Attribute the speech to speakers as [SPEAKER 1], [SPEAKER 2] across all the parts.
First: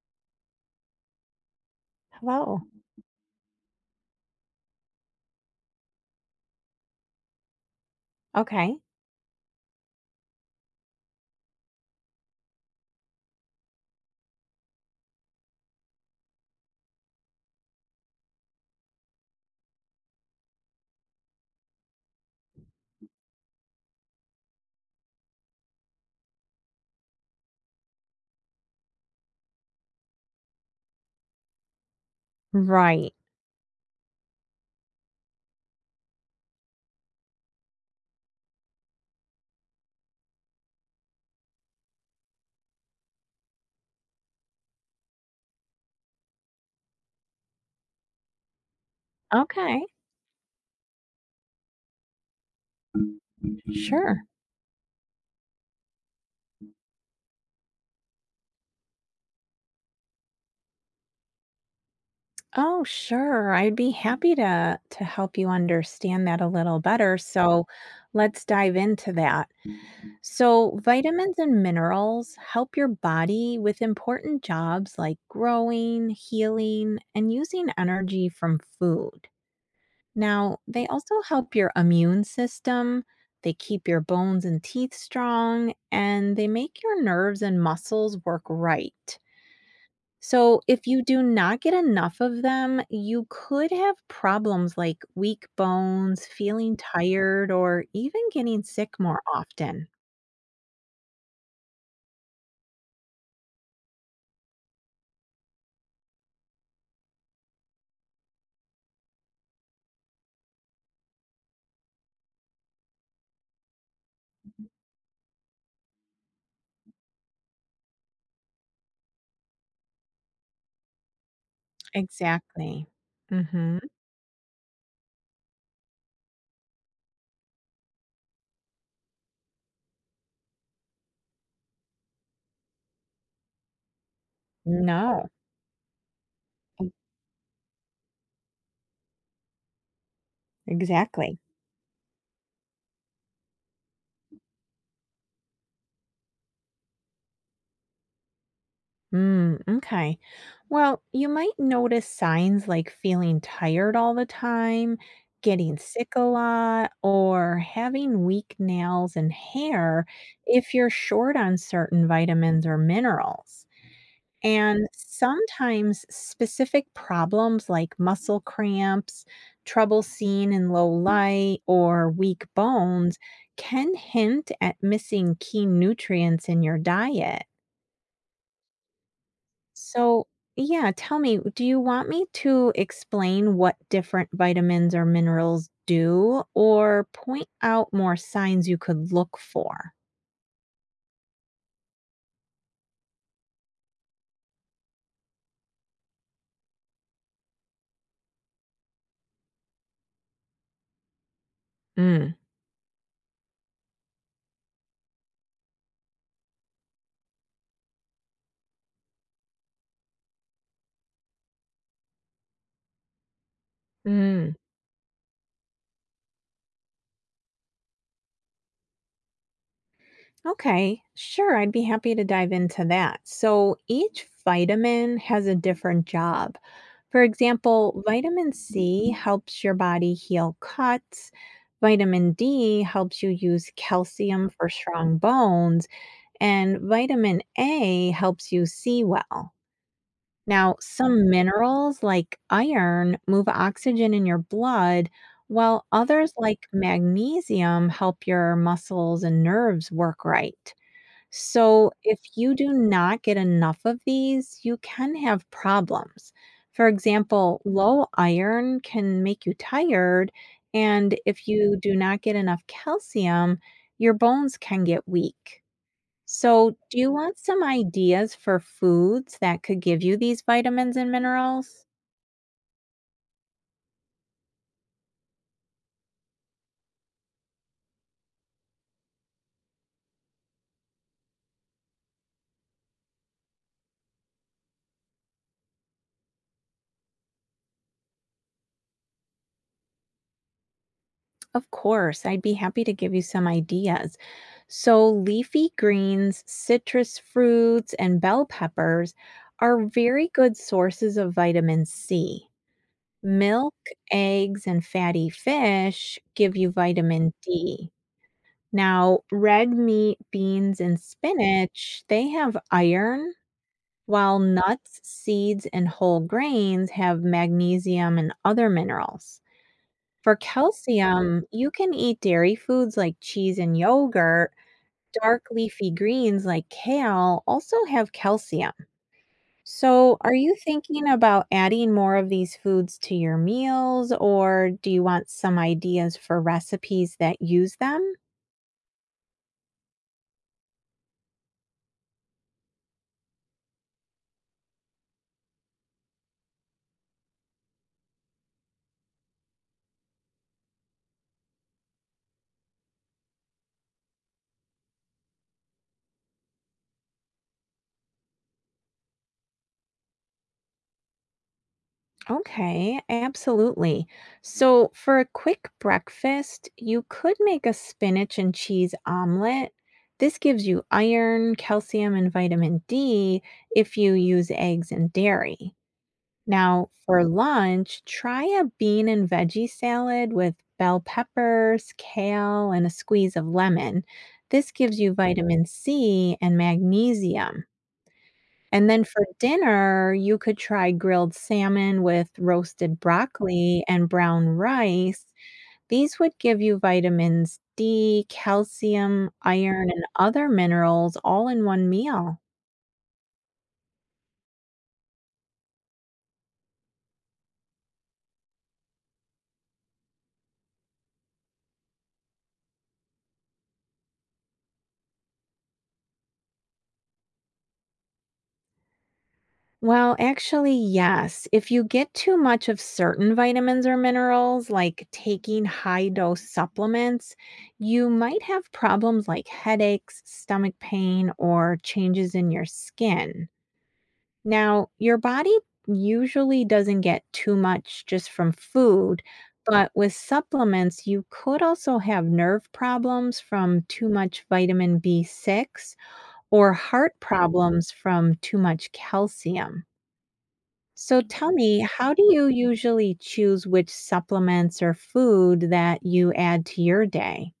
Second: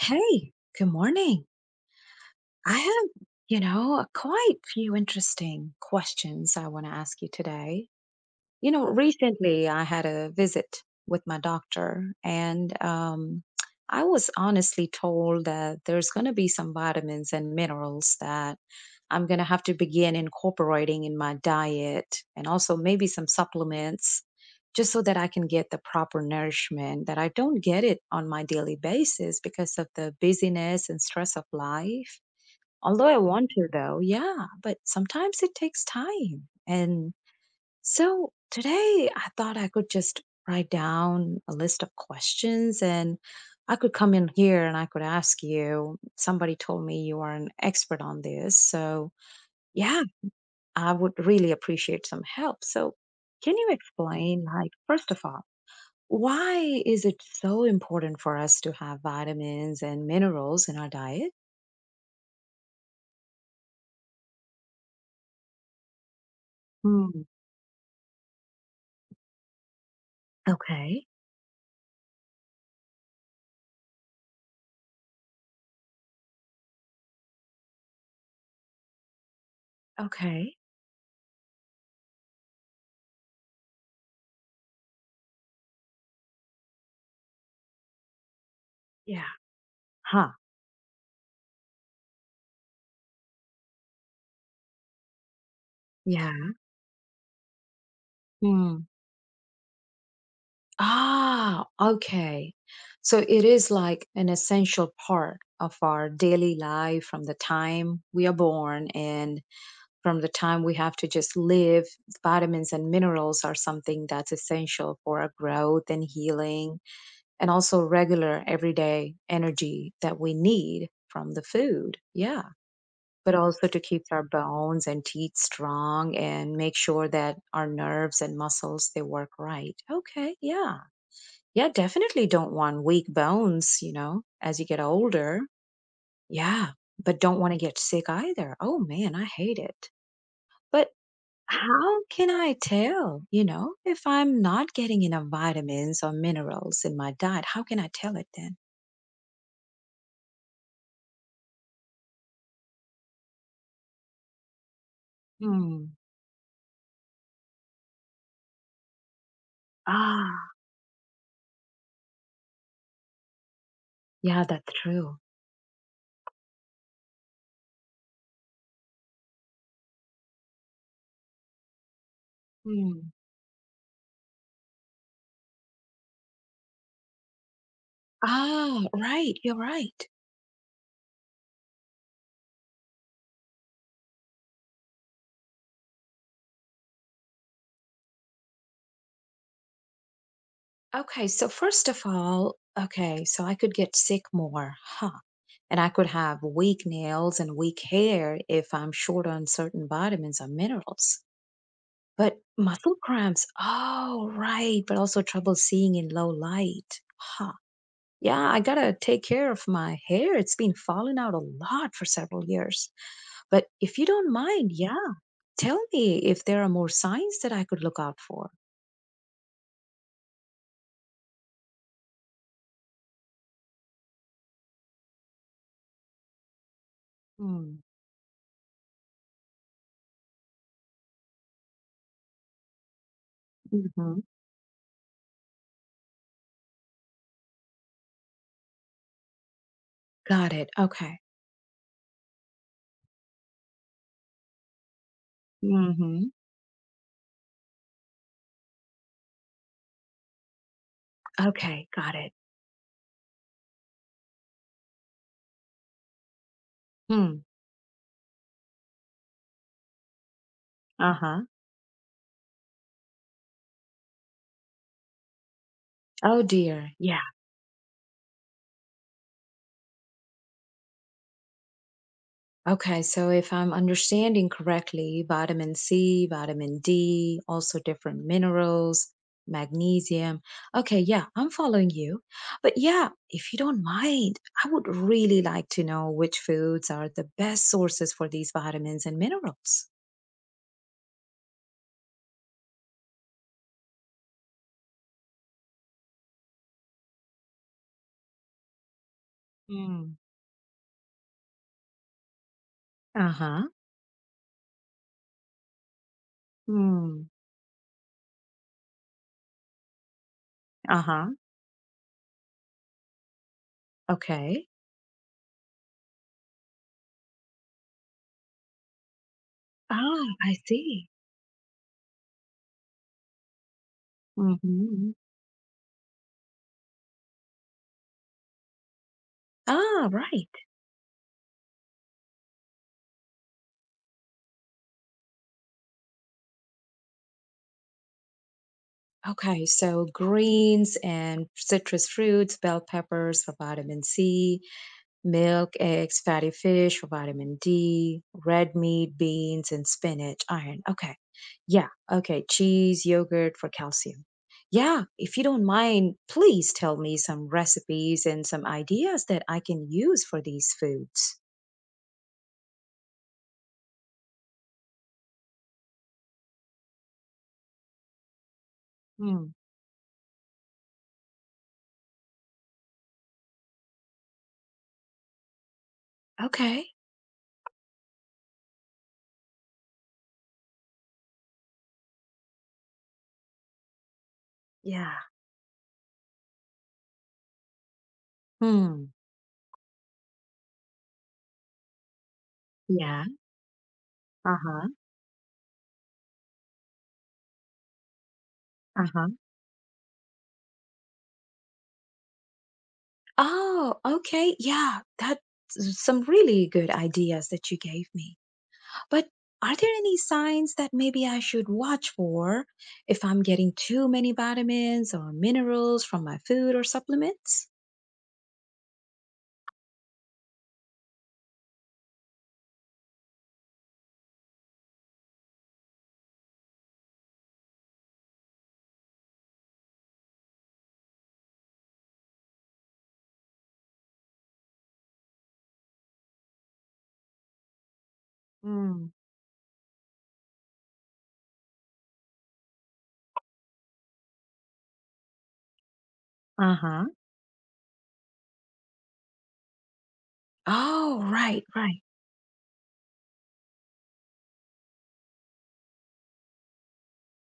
[SPEAKER 1] Hey, good morning.
[SPEAKER 2] Hello.
[SPEAKER 1] I have, a quite few interesting questions I want to ask you today. You
[SPEAKER 2] Okay.
[SPEAKER 1] know, recently I had a visit with my doctor, and I was honestly told that there's going to be some vitamins and minerals that I'm going to have to begin incorporating in my diet, and also maybe some supplements, just so that I can get the proper nourishment that I don't get it on my daily basis because of the busyness and stress of life. Although
[SPEAKER 2] Right.
[SPEAKER 1] I want to, though, yeah, but sometimes it takes time. And so today I thought I could just write down a list of questions and I could come in here and I could ask you. Somebody told me you are an expert on this. So,
[SPEAKER 2] Okay.
[SPEAKER 1] yeah, I would really appreciate some help. So, can you
[SPEAKER 2] Sure.
[SPEAKER 1] explain, like, first of all, why is it so important for us to have vitamins and minerals in our diet?
[SPEAKER 2] Oh, sure. I'd be happy to help you understand that a little better.
[SPEAKER 1] Hmm.
[SPEAKER 2] So, let's dive into that. So,
[SPEAKER 1] Okay.
[SPEAKER 2] vitamins and minerals help your body with important jobs like growing, healing, and using energy from food.
[SPEAKER 1] Okay.
[SPEAKER 2] Now, they also help your immune system. They keep your bones and teeth strong, and they make your nerves and muscles work right.
[SPEAKER 1] Yeah. Huh.
[SPEAKER 2] So, if you do not get enough of them, you could have problems like weak bones,
[SPEAKER 1] Yeah.
[SPEAKER 2] feeling tired, or even getting sick more often.
[SPEAKER 1] Ah, okay. So it is like an essential part of our daily life from the time we are born and from the time we have to just live. Vitamins and minerals are something that's essential for our growth and healing, and also regular everyday energy that we need from the food. Yeah.
[SPEAKER 2] Exactly.
[SPEAKER 1] But also
[SPEAKER 2] Mm-hmm.
[SPEAKER 1] to keep our bones and teeth strong and make sure that our nerves and muscles they work right. Okay, yeah. Yeah, definitely don't want weak bones, you know, as you get
[SPEAKER 2] No,
[SPEAKER 1] older. Yeah,
[SPEAKER 2] e-
[SPEAKER 1] but don't want to get sick either. Oh man, I hate it. But
[SPEAKER 2] exactly.
[SPEAKER 1] how can I tell, you know, if I'm not getting enough vitamins or minerals in my diet? How can I tell it then?
[SPEAKER 2] Mm, okay. Well, you might notice signs like feeling tired all the time, getting
[SPEAKER 1] Hmm.
[SPEAKER 2] sick a lot, or having weak nails and hair
[SPEAKER 1] Ah,
[SPEAKER 2] if you're short on certain vitamins or minerals.
[SPEAKER 1] yeah, that's
[SPEAKER 2] And
[SPEAKER 1] true.
[SPEAKER 2] sometimes specific problems like muscle cramps, trouble seeing in low light, or weak
[SPEAKER 1] Hmm.
[SPEAKER 2] bones can hint at missing key nutrients in your diet.
[SPEAKER 1] Ah, right. You're right.
[SPEAKER 2] So, yeah, tell me, do you want me to explain what different vitamins or minerals do or point out more signs you could look for?
[SPEAKER 1] Okay, so first of all, okay, so I could get sick more. Huh. And I could have weak nails and weak hair if I'm short on certain vitamins or minerals.
[SPEAKER 2] Mm.
[SPEAKER 1] But muscle cramps, oh, right, but also trouble seeing in low light. Huh. Yeah, I gotta take care of my hair. It's been falling out a lot for several years. But if you don't
[SPEAKER 2] Mm.
[SPEAKER 1] mind, yeah, tell me if there are more signs that I could look out for.
[SPEAKER 2] Okay, sure. I'd be happy to dive into that. So each vitamin has a different job. For
[SPEAKER 1] Mm.
[SPEAKER 2] example, vitamin C helps your body heal cuts, vitamin D helps you use
[SPEAKER 1] Hmm.
[SPEAKER 2] calcium for strong bones, and vitamin A helps you see well.
[SPEAKER 1] Got it.
[SPEAKER 2] Now,
[SPEAKER 1] Okay.
[SPEAKER 2] some minerals like iron move oxygen in your blood, while
[SPEAKER 1] Hmm.
[SPEAKER 2] others like magnesium help your muscles and nerves work right.
[SPEAKER 1] Okay,
[SPEAKER 2] So,
[SPEAKER 1] got
[SPEAKER 2] if
[SPEAKER 1] it.
[SPEAKER 2] you do not get enough of these, you can have problems. For
[SPEAKER 1] Hmm.
[SPEAKER 2] example, low iron can make you tired, and
[SPEAKER 1] Uh-huh.
[SPEAKER 2] if you do not get enough calcium, your bones can get weak.
[SPEAKER 1] Oh
[SPEAKER 2] So,
[SPEAKER 1] dear.
[SPEAKER 2] do you
[SPEAKER 1] Yeah.
[SPEAKER 2] want some ideas for foods that could give you these vitamins and minerals?
[SPEAKER 1] Okay, so if I'm understanding correctly, vitamin C, vitamin D, also different minerals, magnesium. Okay, yeah, I'm following you. But yeah, if you don't mind, I would really like to know which foods are the best sources for these vitamins and minerals.
[SPEAKER 2] Of course, I'd be happy to give you some ideas. So, leafy greens, citrus fruits, and bell peppers are
[SPEAKER 1] Hmm.
[SPEAKER 2] very good sources of vitamin C.
[SPEAKER 1] Uh-huh.
[SPEAKER 2] Milk, eggs, and fatty fish give you
[SPEAKER 1] Hmm.
[SPEAKER 2] vitamin D. Now, red meat, beans, and
[SPEAKER 1] Uh-huh.
[SPEAKER 2] spinach, they have iron, while
[SPEAKER 1] Okay.
[SPEAKER 2] nuts, seeds, and whole grains have magnesium and other minerals.
[SPEAKER 1] Ah,
[SPEAKER 2] For
[SPEAKER 1] I see.
[SPEAKER 2] calcium, you can eat dairy foods like cheese and yogurt.
[SPEAKER 1] Mm-hmm.
[SPEAKER 2] Dark leafy greens like kale also have calcium.
[SPEAKER 1] Ah,
[SPEAKER 2] So, are
[SPEAKER 1] right.
[SPEAKER 2] you thinking about adding more of these foods to your meals, or do you want some ideas for recipes that use them?
[SPEAKER 1] Okay, so greens and citrus fruits, bell peppers for vitamin C, milk, eggs, fatty fish for vitamin D, red meat, beans, and spinach, iron. Okay, yeah, okay, cheese, yogurt for calcium. Yeah, if you don't mind, please tell me some recipes and some ideas that I can use for these foods.
[SPEAKER 2] Okay, absolutely. So, for a quick breakfast, you could make a spinach and cheese
[SPEAKER 1] Hmm,
[SPEAKER 2] omelet. This gives you iron, calcium, and vitamin D if you use eggs and dairy. Now,
[SPEAKER 1] okay,
[SPEAKER 2] for lunch, try a bean and veggie salad with bell peppers, kale, and a squeeze of lemon. This gives you
[SPEAKER 1] yeah.
[SPEAKER 2] vitamin C and magnesium. And then
[SPEAKER 1] Hmm,
[SPEAKER 2] for dinner, you could try grilled salmon with roasted
[SPEAKER 1] yeah,
[SPEAKER 2] broccoli and brown
[SPEAKER 1] uh-huh,
[SPEAKER 2] rice. These would give you vitamins D, calcium,
[SPEAKER 1] uh-huh.
[SPEAKER 2] iron, and other minerals all in one meal.
[SPEAKER 1] Oh, okay. Yeah, that's some really good ideas that you gave me. But are there any signs that maybe I should watch for if I'm getting too many vitamins or minerals from my food or supplements?
[SPEAKER 2] Well, actually, yes. If you get too much of certain vitamins or minerals, like taking high dose supplements, you might have problems like headaches, stomach pain, or changes in your skin. Now, your body usually doesn't get too much just from
[SPEAKER 1] Mm.
[SPEAKER 2] food, but with supplements, you could also have nerve problems from too much vitamin B6 or
[SPEAKER 1] Uh huh.
[SPEAKER 2] heart problems from too much calcium.
[SPEAKER 1] Oh,
[SPEAKER 2] So tell
[SPEAKER 1] right,
[SPEAKER 2] me,
[SPEAKER 1] right.
[SPEAKER 2] how do you usually choose which supplements or food that you add to your day?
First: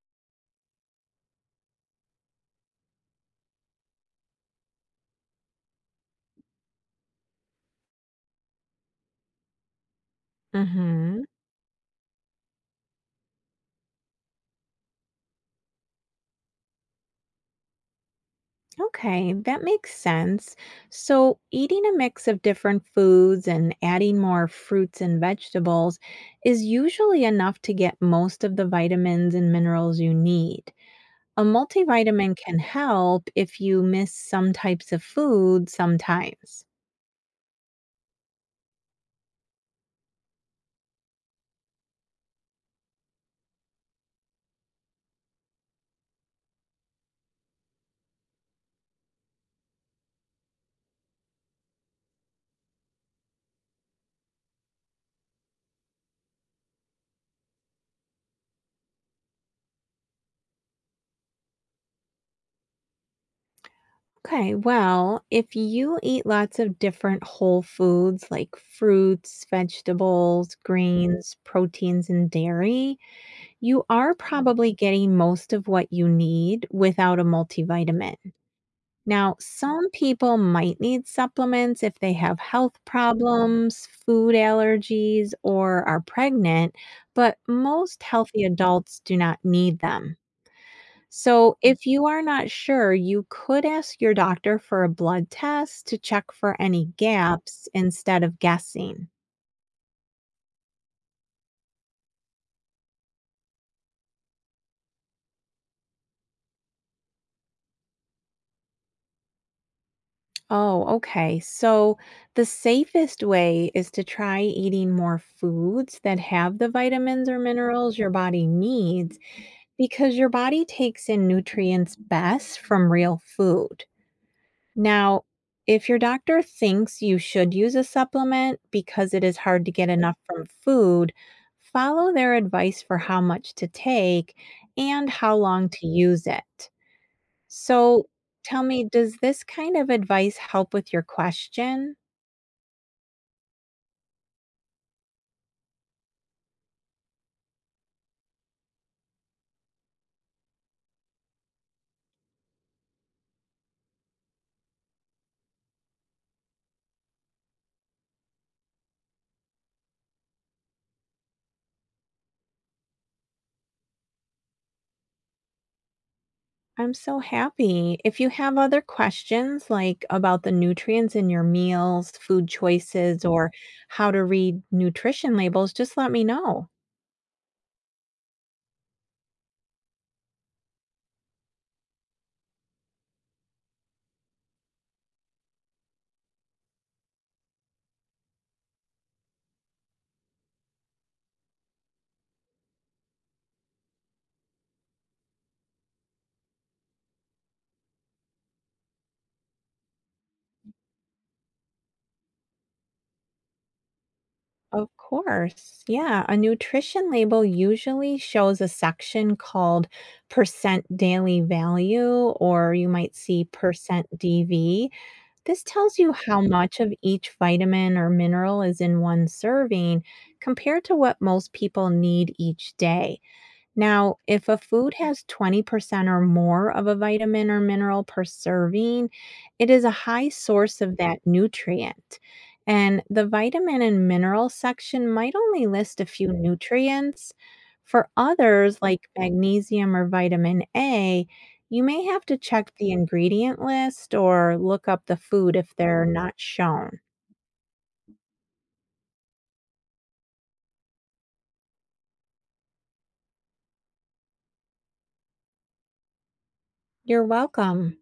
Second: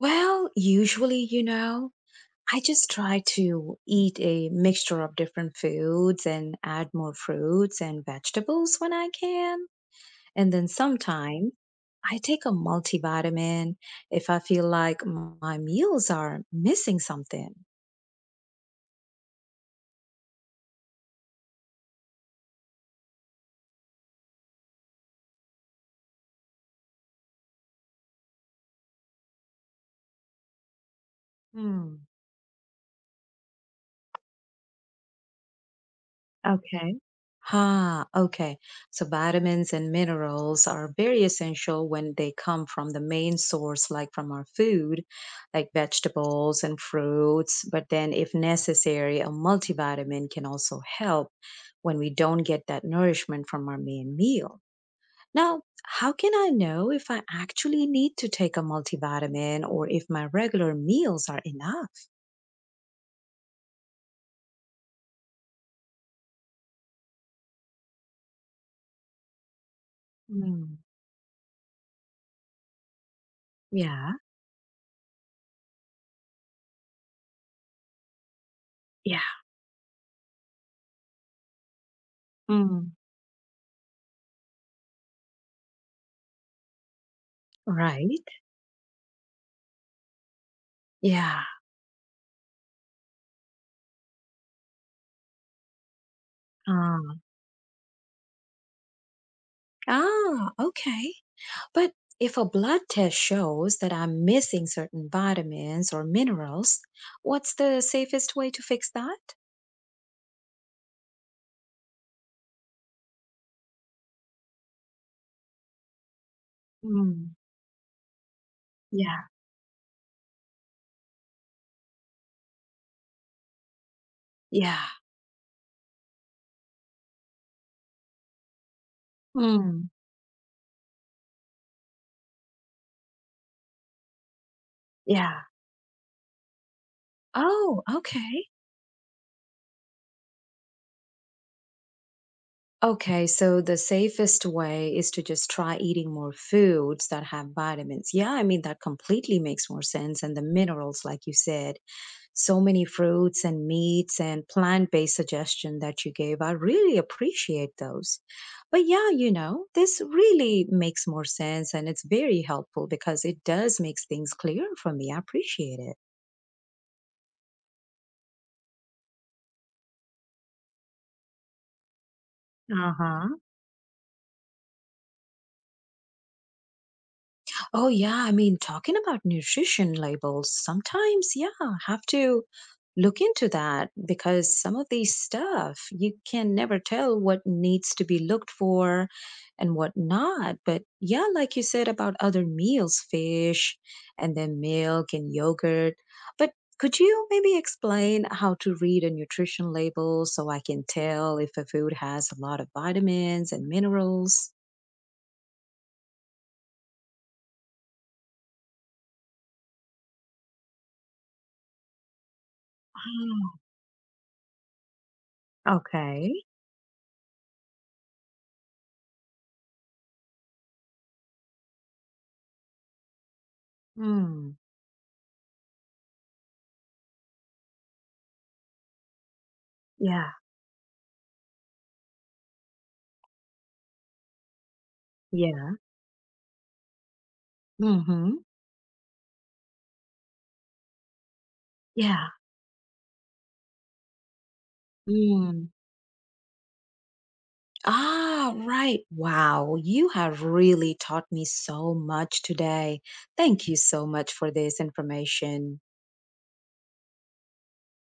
[SPEAKER 1] Well, usually, I just try to eat a mixture of different foods and add more fruits and vegetables when I can. And then
[SPEAKER 2] Mm-hmm.
[SPEAKER 1] sometime I take a multivitamin if I feel like my meals are missing something.
[SPEAKER 2] Okay, that makes sense. So, eating a mix of different foods and adding more fruits and vegetables is usually enough to get most of the vitamins and minerals you need. A
[SPEAKER 1] Hmm.
[SPEAKER 2] multivitamin can help if you miss some types of food sometimes.
[SPEAKER 1] Okay. Ah, okay. So vitamins and minerals are very essential when they come from the main source, like from our food, like vegetables and fruits. But then, if necessary, a multivitamin can also help when we don't get that nourishment from our main meal. Now, how can I know if I actually need to take a multivitamin or if my regular meals are enough?
[SPEAKER 2] Okay, well, if you eat lots of different whole foods like fruits, vegetables,
[SPEAKER 1] Mm.
[SPEAKER 2] greens, proteins, and dairy, you
[SPEAKER 1] Yeah.
[SPEAKER 2] are Mhm. probably getting most of what you need without a multivitamin.
[SPEAKER 1] Yeah.
[SPEAKER 2] Now, some people might need supplements if they have health
[SPEAKER 1] Mm.
[SPEAKER 2] problems, food allergies, or are pregnant, but most
[SPEAKER 1] Right.
[SPEAKER 2] healthy adults do not need them.
[SPEAKER 1] Yeah.
[SPEAKER 2] So, if you are not sure, you could ask your doctor for a blood test to check for any
[SPEAKER 1] Um,
[SPEAKER 2] gaps instead of guessing.
[SPEAKER 1] ah, okay. But if a blood test shows that I'm missing certain vitamins or minerals, what's the safest way to fix that?
[SPEAKER 2] Oh, okay. So, the safest way is to try eating more foods that have the vitamins
[SPEAKER 1] Mm.
[SPEAKER 2] or minerals your body needs
[SPEAKER 1] Yeah.
[SPEAKER 2] because your body takes in nutrients best from real food.
[SPEAKER 1] Yeah.
[SPEAKER 2] Now, if your doctor thinks you should use a supplement because it is hard to get
[SPEAKER 1] Mm.
[SPEAKER 2] enough from food, follow their advice for how much to take and how
[SPEAKER 1] Yeah.
[SPEAKER 2] long to use it.
[SPEAKER 1] Oh,
[SPEAKER 2] So,
[SPEAKER 1] okay.
[SPEAKER 2] tell me, does this kind of advice help with your question?
[SPEAKER 1] Okay, so the safest way is to just try eating more foods that have vitamins. Yeah, I mean, that completely makes more sense. And the minerals, like you said, so many fruits and meats and plant-based suggestion that you gave. I really appreciate those. But yeah, this really makes more sense and it's very helpful because it does makes things clear for me. I appreciate it.
[SPEAKER 2] I'm so happy. If you have other questions, like about the nutrients in your meals, food
[SPEAKER 1] Uh
[SPEAKER 2] choices,
[SPEAKER 1] huh.
[SPEAKER 2] or how to read nutrition labels, just let me know.
[SPEAKER 1] Oh yeah, I mean, talking about nutrition labels, sometimes, yeah, have to look into that because some of these stuff, you can never tell what needs to be looked for and what not. But yeah, like you said about other meals, fish and then milk and yogurt. But could you maybe explain how to read a nutrition label so I can tell if a food has a lot of vitamins and minerals?
[SPEAKER 2] Of course. Yeah. A nutrition label usually shows a section called percent daily value, or you might see
[SPEAKER 1] Mm.
[SPEAKER 2] percent DV. This tells you how
[SPEAKER 1] Okay.
[SPEAKER 2] much of each vitamin or mineral is in one serving compared to what most people need each day. Now, if
[SPEAKER 1] Mm.
[SPEAKER 2] a food has 20% or more of a vitamin or mineral per serving, it is a high
[SPEAKER 1] Yeah.
[SPEAKER 2] source of that nutrient. And the vitamin and mineral section might only
[SPEAKER 1] Yeah.
[SPEAKER 2] list a few nutrients. For
[SPEAKER 1] Mhm.
[SPEAKER 2] others, like magnesium or vitamin A, you may have
[SPEAKER 1] Yeah.
[SPEAKER 2] to check the ingredient list or look up the food
[SPEAKER 1] Mm.
[SPEAKER 2] if they're not shown.
[SPEAKER 1] Ah, right. Wow. You have really taught me so much today. Thank you so much for this information.
[SPEAKER 2] You're welcome.